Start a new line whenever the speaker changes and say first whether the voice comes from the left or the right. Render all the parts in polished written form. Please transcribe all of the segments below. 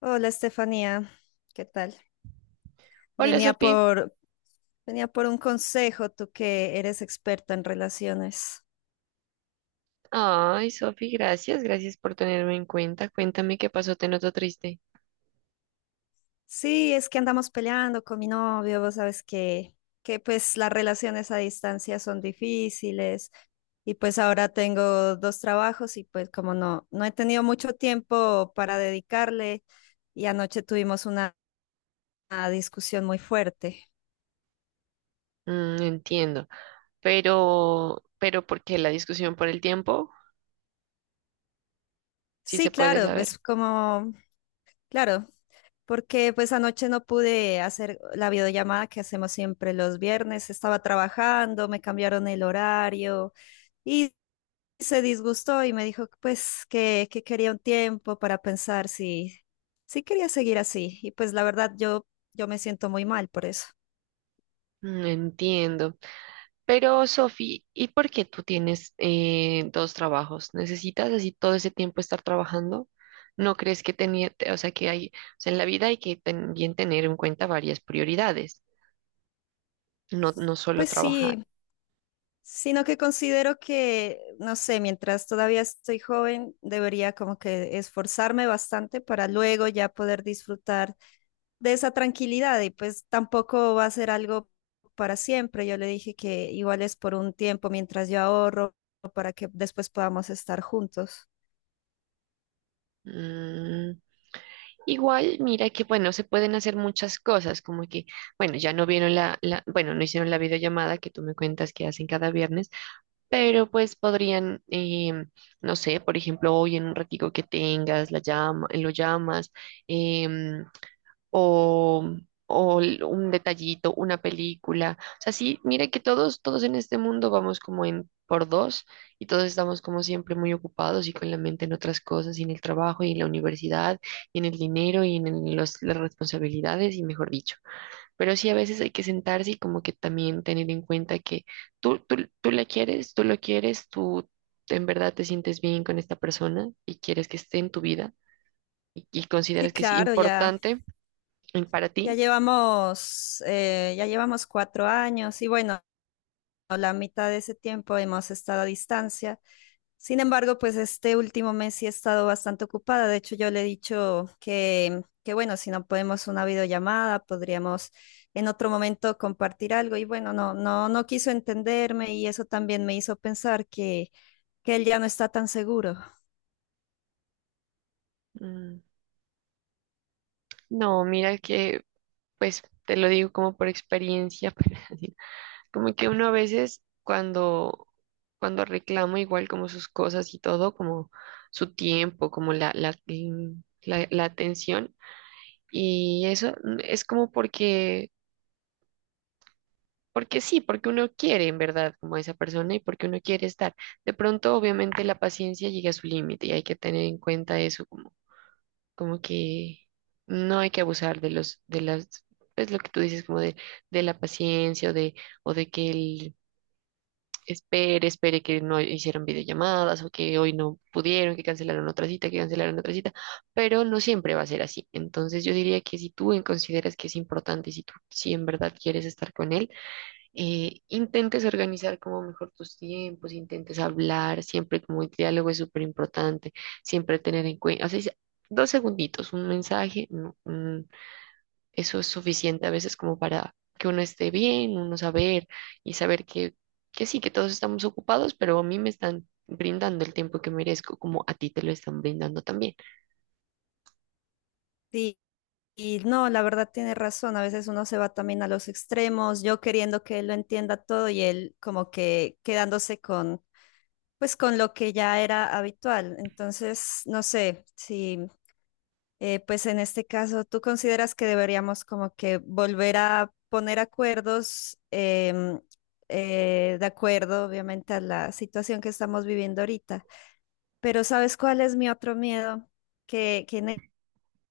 left: Hola, Estefanía, ¿qué tal?
right: Hola,
left: Venía
right: Sofi.
left: por, venía por un consejo, tú que eres experta en relaciones.
right: Ay, Sofi, gracias, gracias por tenerme en cuenta. Cuéntame qué pasó, te noto triste.
left: Sí, es que andamos peleando con mi novio, vos sabes que pues las relaciones a distancia son difíciles y pues ahora tengo dos trabajos y pues como no he tenido mucho tiempo para dedicarle, y anoche tuvimos una discusión muy fuerte.
right: Mm, entiendo, pero, ¿por qué la discusión por el tiempo? Sí se
left: Sí,
right: puede
left: claro,
right: saber.
left: claro. Porque pues anoche no pude hacer la videollamada que hacemos siempre los viernes. Estaba trabajando, me cambiaron el horario y se disgustó y me dijo pues que quería un tiempo para pensar si quería seguir así. Y pues la verdad yo me siento muy mal por eso.
right: Mm, entiendo. Pero, Sofi, ¿y por qué tú tienes dos trabajos? ¿Necesitas así todo ese tiempo estar trabajando? ¿No crees que tenía, o sea, que hay, o sea, en la vida hay que también tener en cuenta varias prioridades, no, no solo
left: Pues
right: trabajar.
left: sí, sino que considero que, no sé, mientras todavía estoy joven, debería como que esforzarme bastante para luego ya poder disfrutar de esa tranquilidad, y pues tampoco va a ser algo para siempre. Yo le dije que igual es por un tiempo mientras yo ahorro para que después podamos estar juntos.
right: Mm, igual, mira que, bueno, se pueden hacer muchas cosas, como que, bueno, ya no vieron bueno, no hicieron la videollamada que tú me cuentas que hacen cada viernes, pero pues podrían, no sé, por ejemplo, hoy en un ratico que tengas, la llama, lo llamas, em, o, un detallito, una película. O sea, sí, mire que todos, todos en este mundo vamos como en por dos y todos estamos como siempre muy ocupados y con la mente en otras cosas, y en el trabajo, y en la universidad, y en el dinero, y en las responsabilidades, y mejor dicho. Pero sí, a veces hay que sentarse y como que también tener en cuenta que tú la quieres, tú lo quieres, tú en verdad te sientes bien con esta persona y quieres que esté en tu vida y
left: Sí,
right: consideras que es
left: claro, ya,
right: importante para ti.
left: ya llevamos 4 años y bueno, la mitad de ese tiempo hemos estado a distancia. Sin embargo, pues este último mes sí he estado bastante ocupada. De hecho, yo le he dicho que bueno, si no podemos una videollamada, podríamos en otro momento compartir algo. Y bueno, no quiso entenderme, y eso también me hizo pensar que él ya no está tan seguro.
right: Mm, no, mira que, pues te lo digo como por experiencia, pero así, como que uno a veces cuando reclama igual como sus cosas y todo, como su tiempo, como la atención y eso es como porque, porque sí, porque uno quiere en verdad como a esa persona y porque uno quiere estar. De pronto, obviamente, la paciencia llega a su límite y hay que tener en cuenta eso como como que no hay que abusar de de las, pues lo que tú dices, como de la paciencia o de que él espere, espere que no hicieron videollamadas o que hoy no pudieron, que cancelaron otra cita, pero no siempre va a ser así. Entonces yo diría que si tú consideras que es importante y si tú, si en verdad quieres estar con él, intentes organizar como mejor tus tiempos, intentes hablar, siempre como el diálogo es súper importante, siempre tener en cuenta, así sea, dos segunditos, un mensaje, no, eso es suficiente a veces como para que uno esté bien, uno saber y saber que sí, que todos estamos ocupados, pero a mí me están brindando el tiempo que merezco, como a ti te lo están brindando también.
left: Y, y no, la verdad tiene razón. A veces uno se va también a los extremos, yo queriendo que él lo entienda todo y él como que quedándose con, pues con lo que ya era habitual. Entonces, no sé si pues en este caso, ¿tú consideras que deberíamos como que volver a poner acuerdos de acuerdo, obviamente, a la situación que estamos viviendo ahorita? Pero ¿sabes cuál es mi otro miedo? Que en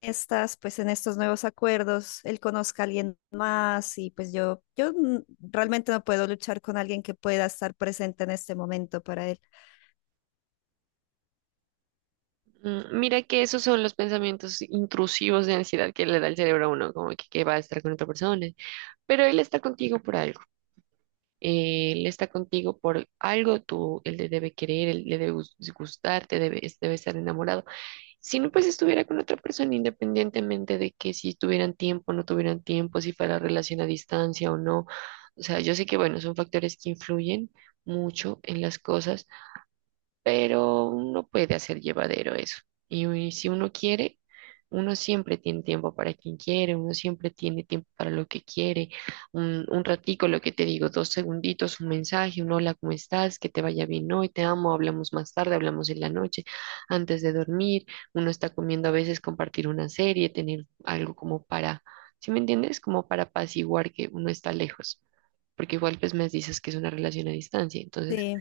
left: estas, pues en estos nuevos acuerdos, él conozca a alguien más, y pues yo realmente no puedo luchar con alguien que pueda estar presente en este momento para él.
right: Mm, mira que esos son los pensamientos intrusivos de ansiedad que le da el cerebro a uno, como que va a estar con otra persona, pero él está contigo por algo. Él está contigo por algo, tú, él le debe querer, él le debe gustar, te debe, debe estar enamorado. Si no, pues estuviera con otra persona, independientemente de que si tuvieran tiempo, no tuvieran tiempo, si fuera relación a distancia o no. O sea, yo sé que, bueno, son factores que influyen mucho en las cosas, pero uno puede hacer llevadero eso. Y si uno quiere, uno siempre tiene tiempo para quien quiere, uno siempre tiene tiempo para lo que quiere. Un ratico, lo que te digo, dos segunditos, un mensaje, un hola, ¿cómo estás? Que te vaya bien hoy, te amo, hablamos más tarde, hablamos en la noche, antes de dormir. Uno está comiendo a veces compartir una serie, tener algo como para, ¿sí me entiendes? Como para apaciguar que uno está lejos. Porque igual pues me dices que es una relación a distancia, entonces
left: Sí,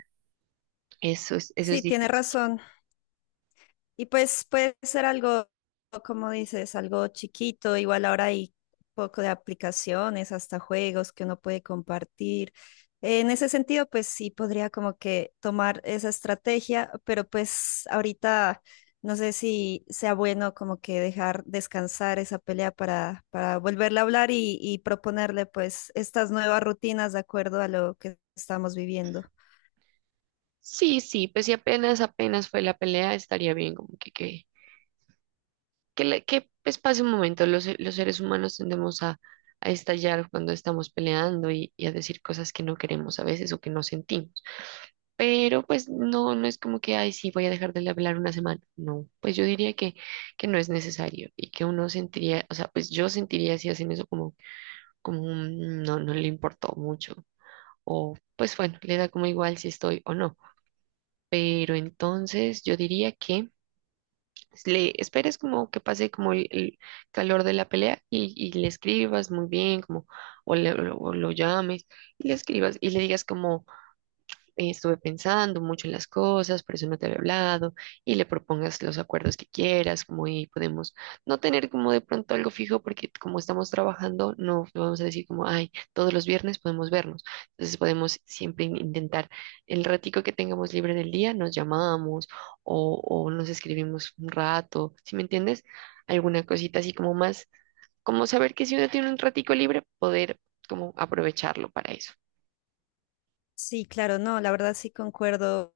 right: eso es
left: sí, tiene
right: difícil.
left: razón. Y pues puede ser algo, como dices, algo chiquito. Igual ahora hay poco de aplicaciones, hasta juegos que uno puede compartir. En ese sentido, pues sí podría como que tomar esa estrategia, pero pues ahorita no sé si sea bueno como que dejar descansar esa pelea para volverle a hablar y proponerle pues estas nuevas rutinas de acuerdo a lo que estamos viviendo.
right: Sí, sí, pues si apenas, apenas fue la pelea, estaría bien, como que, que, pues pase un momento, los seres humanos tendemos a estallar cuando estamos peleando y a decir cosas que no queremos a veces o que no sentimos, pero pues no, no es como que, ay, sí, voy a dejar de hablar una semana, no, pues yo diría que no es necesario y que uno sentiría, o sea, pues yo sentiría si hacen eso como, como un, no, no le importó mucho o pues bueno, le da como igual si estoy o no, pero entonces yo diría que... le esperes como que pase como el calor de la pelea y le escribas muy bien, como, o, o lo llames y le escribas y le digas como estuve pensando mucho en las cosas, por eso no te había hablado, y le propongas los acuerdos que quieras, como y podemos no tener como de pronto algo fijo, porque como estamos trabajando, no vamos a decir como, ay, todos los viernes podemos vernos. Entonces podemos siempre intentar el ratico que tengamos libre del día, nos llamamos o nos escribimos un rato, ¿sí me entiendes? Alguna cosita así como más, como saber que si uno tiene un ratico libre, poder como aprovecharlo para eso.
left: Sí, claro, no, la verdad sí concuerdo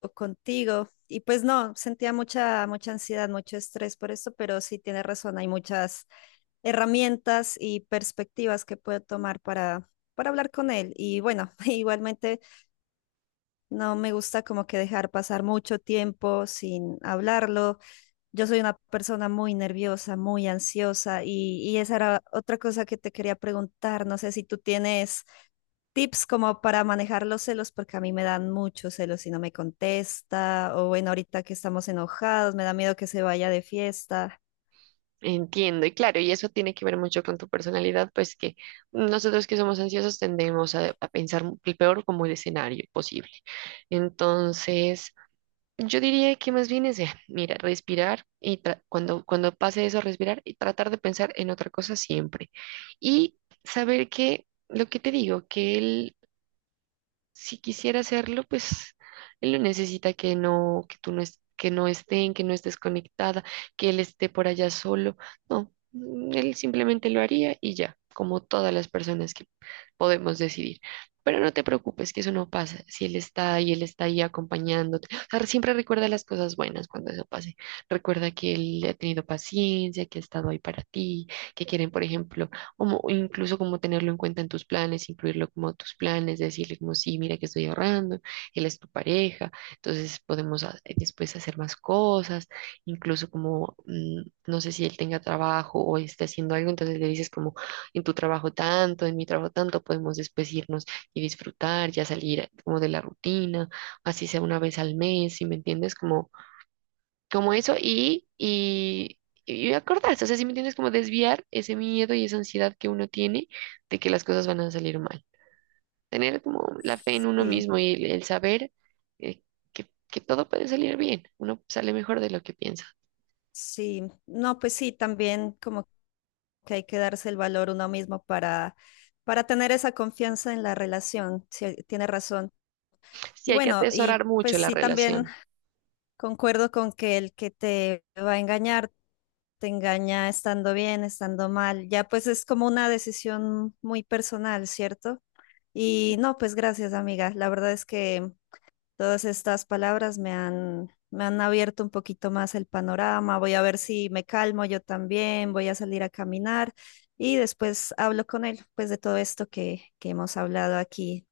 left: o contigo. Y pues no, sentía mucha ansiedad, mucho estrés por esto, pero sí tienes razón, hay muchas herramientas y perspectivas que puedo tomar para hablar con él. Y bueno, igualmente no me gusta como que dejar pasar mucho tiempo sin hablarlo. Yo soy una persona muy nerviosa, muy ansiosa y esa era otra cosa que te quería preguntar. No sé si tú tienes tips como para manejar los celos, porque a mí me dan muchos celos si no me contesta, o bueno, ahorita que estamos enojados, me da miedo que se vaya de fiesta.
right: Entiendo, y claro, y eso tiene que ver mucho con tu personalidad, pues que nosotros que somos ansiosos tendemos a pensar el peor como el escenario posible. Entonces, yo diría que más bien es, mira, respirar y cuando, cuando pase eso, respirar y tratar de pensar en otra cosa siempre. Y saber que, lo que te digo, que el si quisiera hacerlo, pues él no necesita que no, que tú no es, que no estén, que no estés conectada, que él esté por allá solo. No, mm, él simplemente lo haría y ya, como todas las personas que podemos decidir. Pero no te preocupes, que eso no pasa. Si él está ahí, él está ahí acompañándote. O sea, siempre recuerda las cosas buenas cuando eso pase. Recuerda que él ha tenido paciencia, que ha estado ahí para ti, que quieren, por ejemplo, o incluso como tenerlo en cuenta en tus planes, incluirlo como tus planes, decirle como sí, mira que estoy ahorrando, él es tu pareja, entonces podemos después hacer más cosas, incluso como no sé si él tenga trabajo o esté haciendo algo, entonces le dices como en tu trabajo tanto, en mi trabajo tanto, podemos después irnos y disfrutar, ya salir como de la rutina, así sea una vez al mes, ¿si me entiendes? Como como eso y acordarse, o sea, si me entiendes, como desviar ese miedo y esa ansiedad que uno tiene de que las cosas van a salir mal. Tener como la fe en uno
left: Sí,
right: mismo y el saber eh, que todo puede salir bien, uno sale mejor de lo que piensa.
left: sí, no, pues sí, también como que hay que darse el valor uno mismo para tener esa confianza en la relación, sí, tiene razón.
right: Sí,
left: Y
right: hay que
left: bueno,
right: atesorar
left: y
right: mucho
left: pues
right: la
left: sí, también
right: relación.
left: concuerdo con que el que te va a engañar, te engaña estando bien, estando mal, ya pues es como una decisión muy personal, ¿cierto? Y no, pues gracias, amiga. La verdad es que todas estas palabras me me han abierto un poquito más el panorama. Voy a ver si me calmo yo también, voy a salir a caminar y después hablo con él, pues de todo esto que hemos hablado aquí.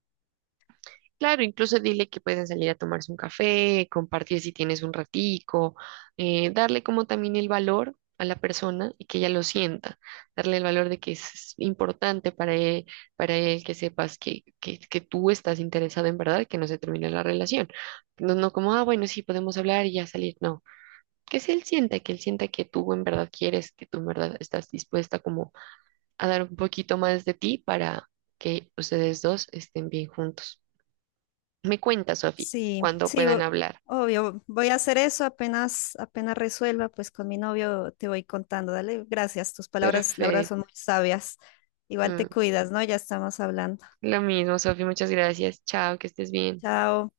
right: Claro, incluso dile que pueden salir a tomarse un café, compartir si tienes un ratico, darle como también el valor a la persona y que ella lo sienta, darle el valor de que es importante para él que sepas que, que tú estás interesado en verdad, que no se termine la relación. No, no como, ah, bueno, sí, podemos hablar y ya salir, no. Que si él sienta, que él sienta que tú en verdad quieres, que tú en verdad estás dispuesta como a dar un poquito más de ti para que ustedes dos estén bien juntos. Me cuenta, Sofi,
left: Sí,
right: cuando
left: sí,
right: puedan
left: o-
right: hablar.
left: obvio, voy a hacer eso apenas resuelva, pues con mi novio te voy contando. Dale, gracias. Tus palabras, la verdad, son
right: Perfecto.
left: muy sabias. Igual te
right: Mm,
left: cuidas, ¿no? Ya estamos hablando.
right: lo mismo, Sofi, muchas gracias. Chao, que estés bien.
left: Chao.